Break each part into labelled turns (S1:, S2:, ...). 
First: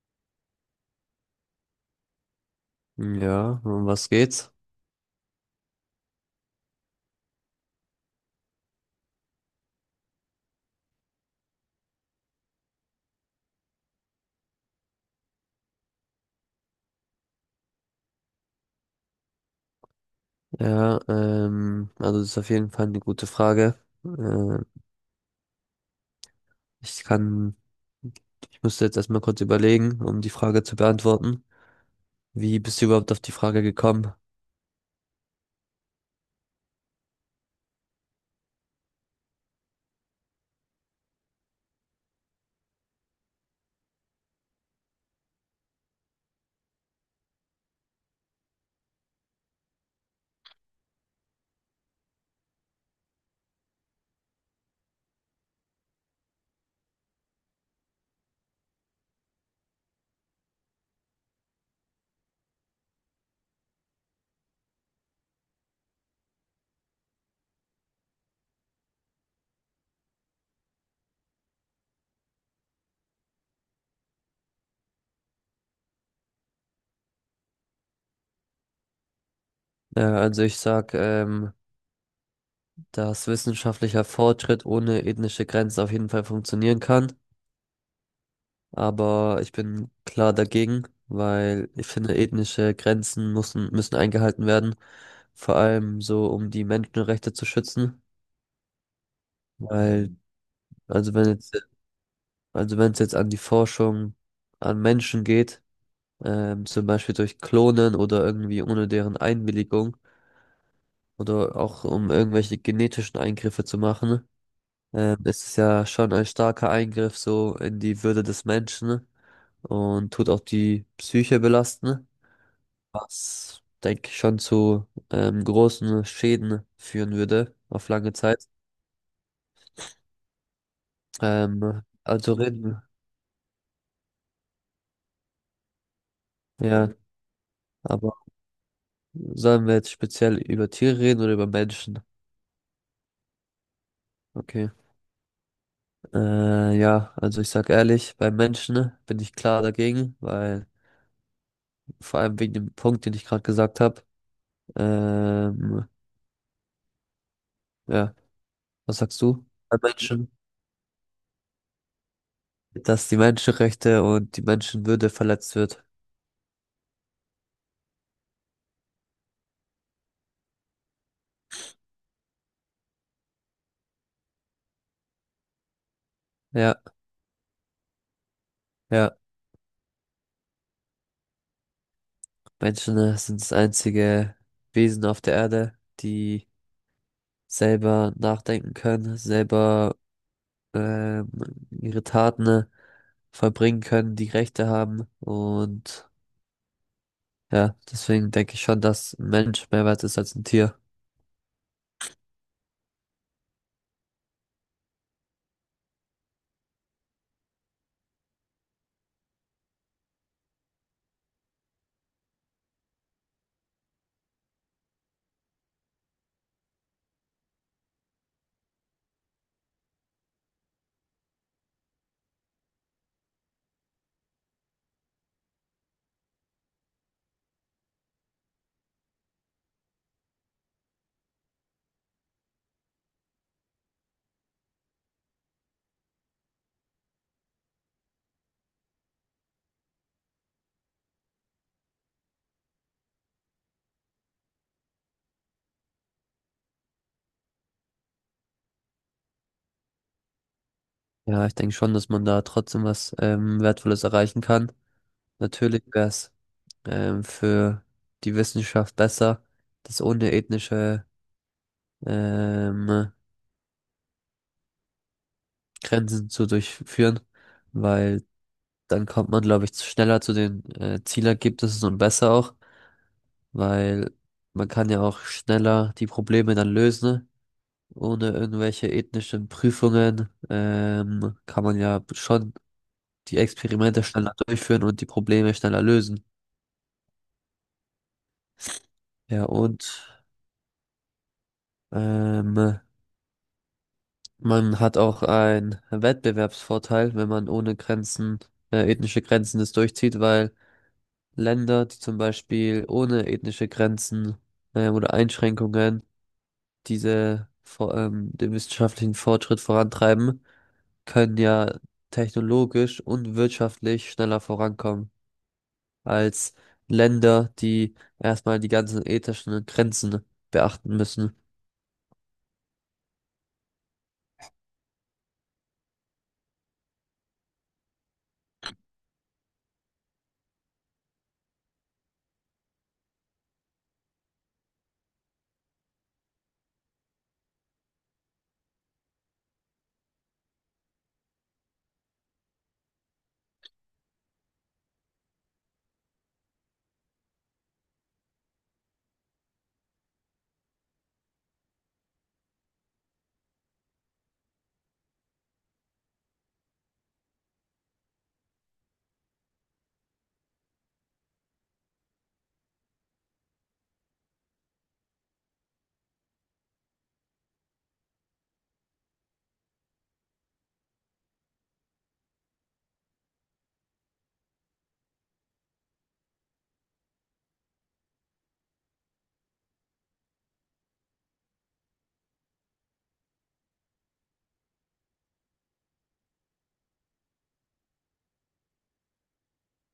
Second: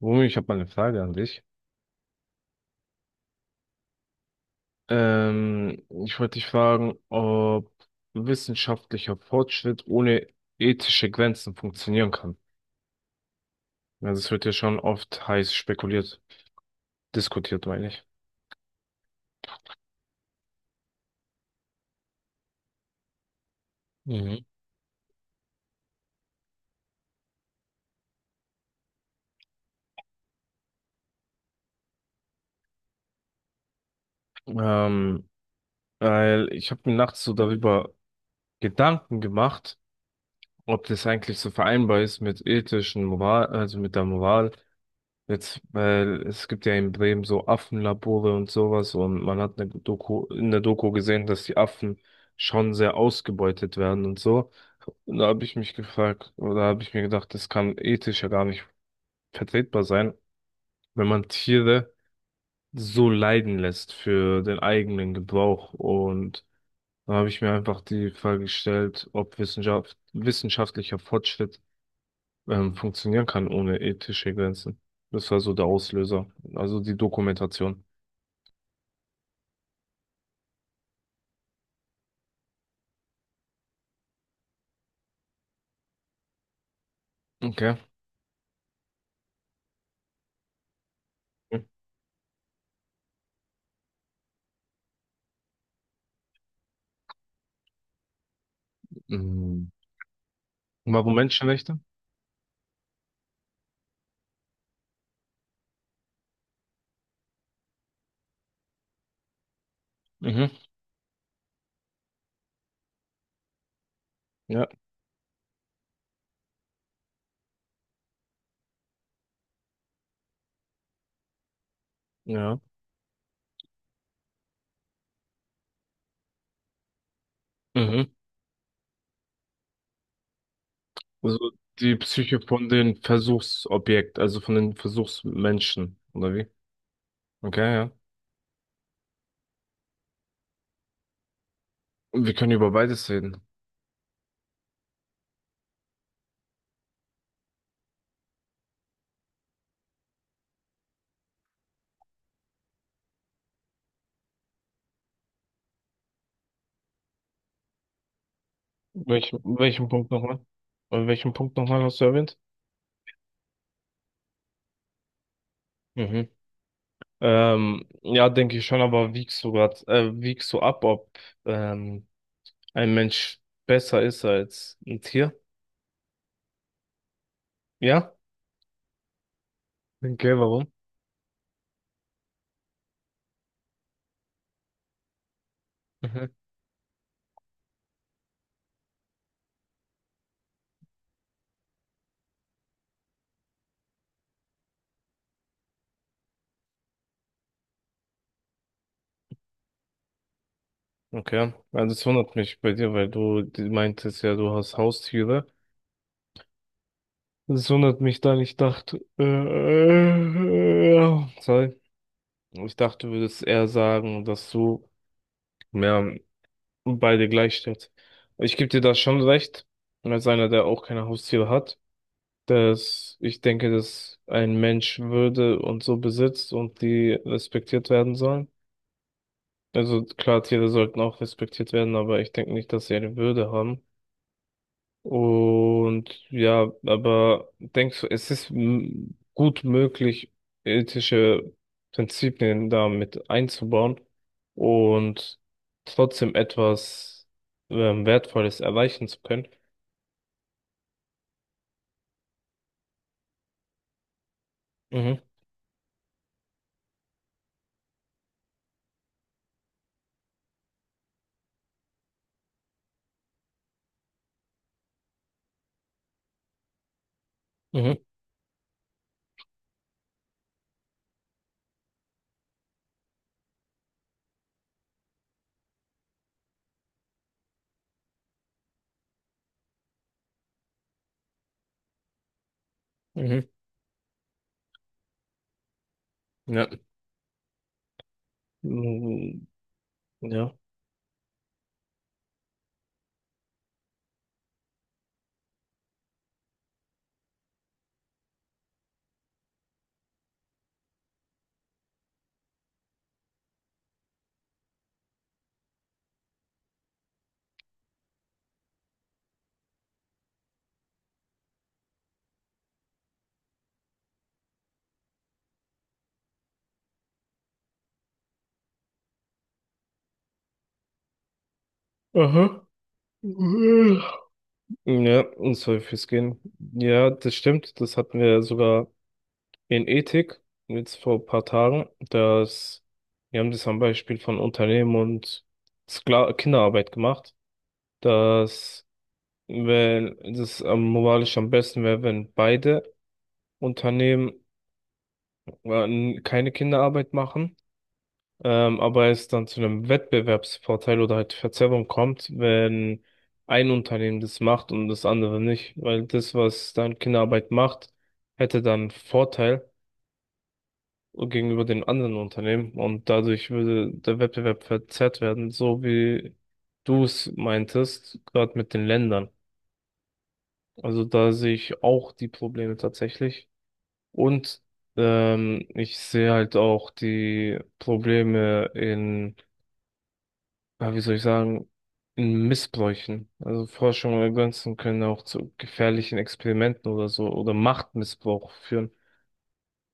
S1: Rumi, ich habe mal eine Frage an dich.
S2: Ja, um was geht's?
S1: Ich wollte dich fragen, ob wissenschaftlicher Fortschritt ohne ethische Grenzen funktionieren kann. Also es wird ja schon oft heiß spekuliert, diskutiert, meine ich.
S2: Ja, also das ist auf jeden Fall eine gute Frage.
S1: Mhm.
S2: Äh, ich kann, ich musste jetzt erstmal kurz überlegen, um die Frage zu beantworten. Wie bist du überhaupt auf die Frage gekommen?
S1: Ähm, Weil ich habe mir nachts so darüber Gedanken gemacht, ob das eigentlich so vereinbar ist mit ethischen Moral, also mit der Moral jetzt, weil es gibt ja in Bremen so Affenlabore und sowas, und man hat eine Doku, in der Doku gesehen, dass die Affen schon sehr ausgebeutet werden und so. Und da habe ich mich gefragt, oder habe ich mir gedacht, das kann ethisch ja gar nicht vertretbar sein, wenn man Tiere so leiden lässt für den eigenen Gebrauch. Und da habe ich mir einfach die Frage gestellt, ob Wissenschaft, wissenschaftlicher Fortschritt funktionieren kann ohne ethische Grenzen. Das war so der Auslöser, also die Dokumentation.
S2: Also ich sag, dass wissenschaftlicher Fortschritt ohne ethnische Grenzen auf jeden Fall funktionieren kann,
S1: Okay.
S2: aber ich bin klar dagegen, weil ich finde, ethnische Grenzen müssen eingehalten werden, vor allem so, um die Menschenrechte zu schützen.
S1: Mhm.
S2: Weil, Also
S1: Warum
S2: wenn jetzt,
S1: Menschenrechte?
S2: also wenn es jetzt an die Forschung an Menschen geht, zum Beispiel durch Klonen oder irgendwie ohne deren Einwilligung
S1: Mhm.
S2: oder auch um irgendwelche genetischen Eingriffe zu machen,
S1: Ja,
S2: ist es ja schon ein starker Eingriff so in die Würde des Menschen und tut auch die Psyche belasten,
S1: ja.
S2: was, denke ich, schon zu großen Schäden führen würde auf
S1: Mhm.
S2: lange Zeit.
S1: Also
S2: Ähm,
S1: die
S2: also
S1: Psyche von
S2: reden,
S1: den Versuchsobjekt, also von den Versuchsmenschen, oder wie?
S2: ja,
S1: Okay, ja.
S2: aber sollen wir jetzt speziell über Tiere reden oder über Menschen?
S1: Wir können über beides reden.
S2: Okay. Ja, also ich sag ehrlich, bei Menschen bin ich klar dagegen, weil vor allem wegen dem Punkt, den ich gerade gesagt habe. Ähm, ja, was sagst
S1: Welchen,
S2: du? Bei
S1: welchen Punkt
S2: Menschen,
S1: nochmal? Welchen Punkt nochmal hast du erwähnt?
S2: dass die Menschenrechte und die Menschenwürde verletzt wird.
S1: Mhm. Ja, denke ich schon, aber wiegst du grad, wiegst du ab, ob ähm, ein Mensch besser ist als ein Tier?
S2: Ja,
S1: Ja?
S2: ja.
S1: Okay, warum?
S2: Menschen sind das einzige Wesen auf der Erde,
S1: Mhm.
S2: die selber nachdenken können, selber ähm, ihre Taten verbringen können, die Rechte haben. Und ja, deswegen denke ich schon, dass ein Mensch mehr wert ist als ein Tier.
S1: Okay. Also es wundert mich bei dir, weil du meintest ja, du hast Haustiere. Es wundert mich dann, ich dachte, sorry. Ich dachte, du würdest eher sagen, dass du mehr beide gleich stellst. Ich gebe dir da schon recht, als einer, der auch keine Haustiere hat, dass ich denke, dass ein Mensch Würde und so besitzt und die respektiert werden sollen. Also klar, Tiere sollten auch respektiert werden, aber ich denke nicht, dass sie eine Würde haben. Und ja, aber denkst du, es ist gut möglich, ethische Prinzipien da mit einzubauen und trotzdem etwas Wertvolles erreichen zu können?
S2: Ja, ich denke schon, dass man da trotzdem was Wertvolles erreichen kann.
S1: Mhm,
S2: Natürlich wäre es für die Wissenschaft besser, das ohne ethnische ähm, Grenzen zu durchführen,
S1: mhm,
S2: weil dann kommt man, glaube ich, schneller zu den Zielergebnissen und besser auch. Weil man kann ja auch schneller die Probleme dann lösen, ne? Ohne irgendwelche ethnischen Prüfungen kann man ja schon die
S1: mhm,
S2: Experimente schneller durchführen und die Probleme schneller lösen.
S1: ja.
S2: Ja,
S1: Mhm,
S2: und
S1: ja.
S2: ähm, man hat auch einen Wettbewerbsvorteil, wenn man ohne Grenzen, ethnische Grenzen das durchzieht, weil Länder, die zum Beispiel ohne ethnische Grenzen oder Einschränkungen den wissenschaftlichen Fortschritt vorantreiben, können ja technologisch und wirtschaftlich schneller vorankommen als Länder, die erstmal die ganzen ethischen Grenzen beachten müssen.
S1: Aha. Ja, und soll fürs Gehen. Ja, das stimmt. Das hatten wir sogar in Ethik, jetzt vor ein paar Tagen, dass, wir haben das am Beispiel von Unternehmen und Skla Kinderarbeit gemacht, dass, wenn das am moralisch am besten wäre, wenn beide Unternehmen äh, keine Kinderarbeit machen, aber es dann zu einem Wettbewerbsvorteil oder halt Verzerrung kommt, wenn ein Unternehmen das macht und das andere nicht, weil das, was dann Kinderarbeit macht, hätte dann Vorteil gegenüber den anderen Unternehmen, und dadurch würde der Wettbewerb verzerrt werden, so wie du es meintest, gerade mit den Ländern. Also da sehe ich auch die Probleme tatsächlich, und ich sehe halt auch die Probleme in, ja, wie soll ich sagen, in Missbräuchen. Also Forschung oder Grenzen können auch zu gefährlichen Experimenten oder so oder Machtmissbrauch führen.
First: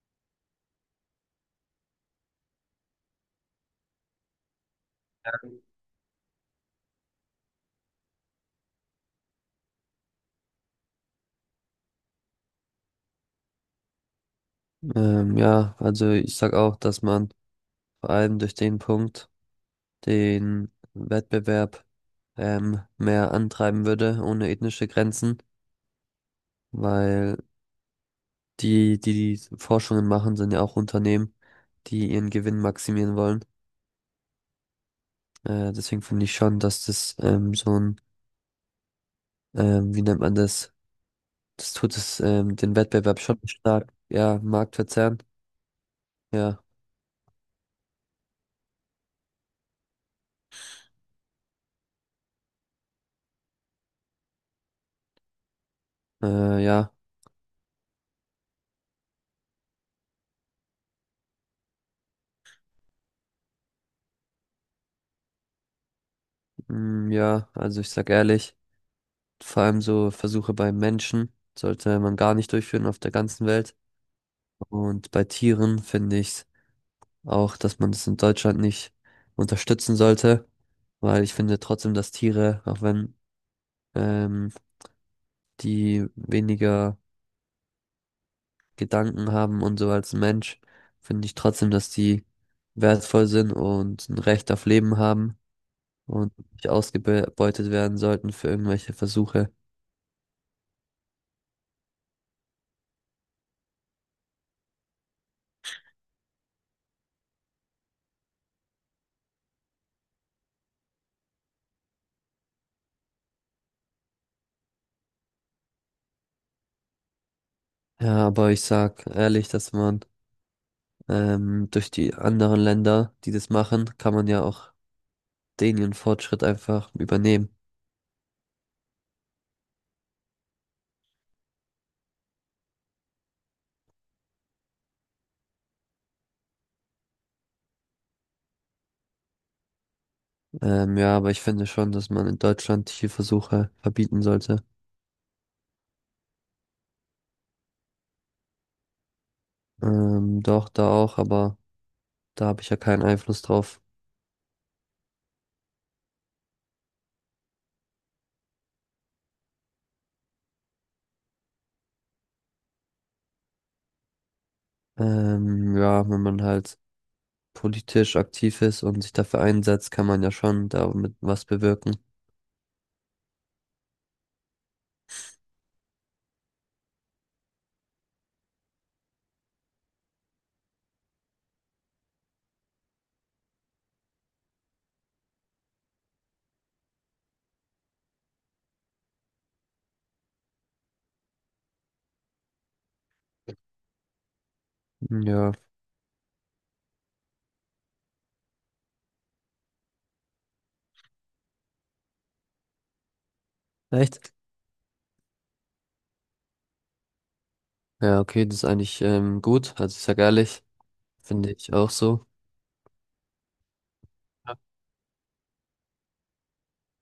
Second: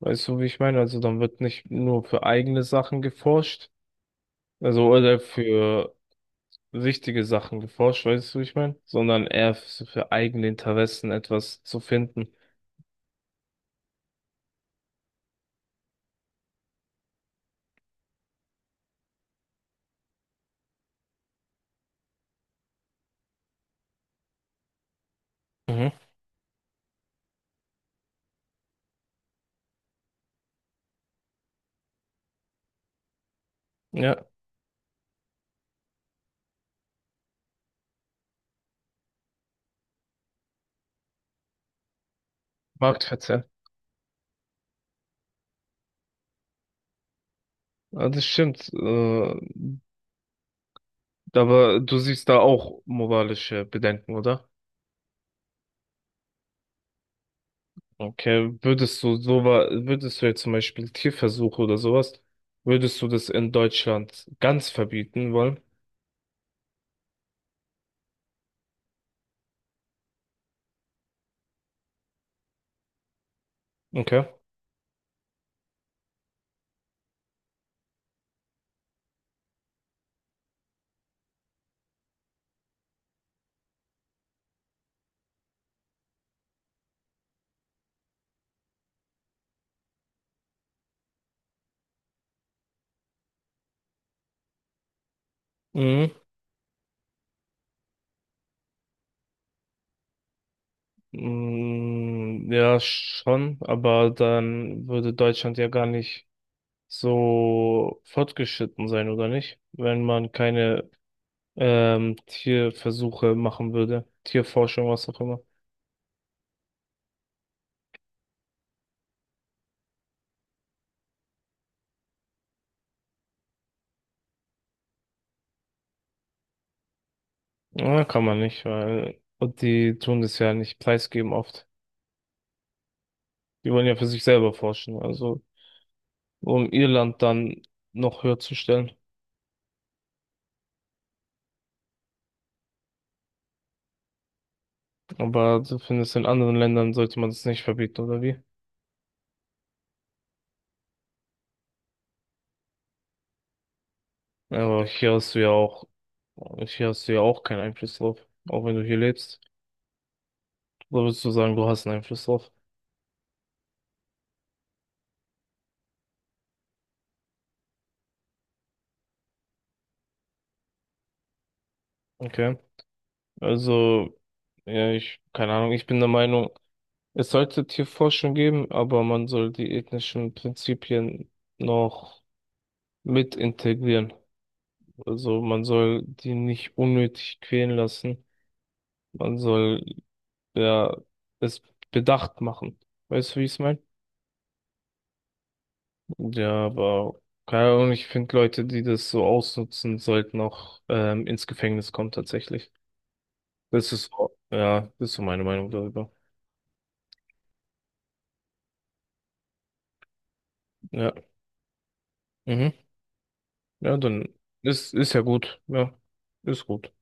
S1: Weißt du, wie ich meine? Also dann wird nicht nur für eigene Sachen geforscht, also oder für wichtige Sachen geforscht, weißt du, wie ich meine? Sondern eher so für eigene Interessen etwas zu finden.
S2: Ja, also ich sag auch, dass man vor allem durch den Punkt den Wettbewerb mehr antreiben würde, ohne ethnische Grenzen,
S1: Mhm.
S2: weil die Forschungen machen, sind ja auch Unternehmen, die ihren Gewinn maximieren wollen.
S1: Ja,
S2: Deswegen finde ich schon, dass das wie nennt man das? Das tut es, den Wettbewerb schon
S1: Marktverzerr.
S2: stark, ja, Marktverzerren, ja,
S1: Ja, das stimmt. Aber du siehst da auch moralische Bedenken, oder?
S2: ja,
S1: Okay, würdest du würdest du jetzt zum Beispiel Tierversuche oder sowas, würdest du das in Deutschland ganz verbieten wollen?
S2: ja, also ich sag ehrlich, vor allem so Versuche bei Menschen sollte man gar nicht durchführen auf der ganzen Welt.
S1: Okay.
S2: Und bei Tieren finde ich auch, dass man das in Deutschland nicht unterstützen sollte, weil ich finde trotzdem, dass Tiere, auch wenn ähm, die weniger Gedanken haben und so als Mensch, finde ich trotzdem, dass die wertvoll sind und ein Recht auf Leben haben
S1: Mhm.
S2: und nicht ausgebeutet werden sollten für irgendwelche Versuche.
S1: Mm, ja, schon, aber dann würde Deutschland ja gar nicht so fortgeschritten sein, oder nicht? Wenn man keine Tierversuche machen würde, Tierforschung, was auch immer.
S2: Ja, aber ich sag ehrlich, dass man durch die anderen Länder, die das machen, kann man ja auch den ihren Fortschritt einfach übernehmen.
S1: Ja, kann man nicht, weil und die tun das ja nicht preisgeben oft. Die wollen ja für sich selber forschen, also um ihr Land dann noch höher zu stellen.
S2: Ja, aber ich finde schon, dass man in Deutschland Tierversuche verbieten sollte.
S1: Aber du findest, in anderen Ländern sollte man das nicht verbieten, oder wie?
S2: Doch, da auch, aber da habe ich ja keinen Einfluss drauf.
S1: Aber hier hast du ja auch, hier hast du ja auch keinen Einfluss drauf, auch wenn du hier lebst. Da würdest du sagen, du hast einen Einfluss drauf.
S2: Ja, wenn man halt politisch aktiv ist und sich dafür einsetzt, kann man ja schon damit was bewirken.
S1: Okay. Also, ja, ich, keine Ahnung, ich bin der Meinung, es sollte Tierforschung geben, aber man soll die ethnischen Prinzipien noch mit integrieren. Also, man soll die nicht unnötig quälen lassen. Man soll, ja, es bedacht machen. Weißt du, wie ich es meine?
S2: Hm. Ja.
S1: Ja, aber, keine Ahnung, ich finde Leute, die das so ausnutzen, sollten auch, ins Gefängnis kommen, tatsächlich. Das ist,
S2: Echt?
S1: ja, das ist so meine Meinung darüber.
S2: Ja, okay, das ist eigentlich gut. Also ich sag ehrlich,
S1: Ja.
S2: finde ich auch so.
S1: Mhm. Ja, dann ist ja gut. Ja, ist gut.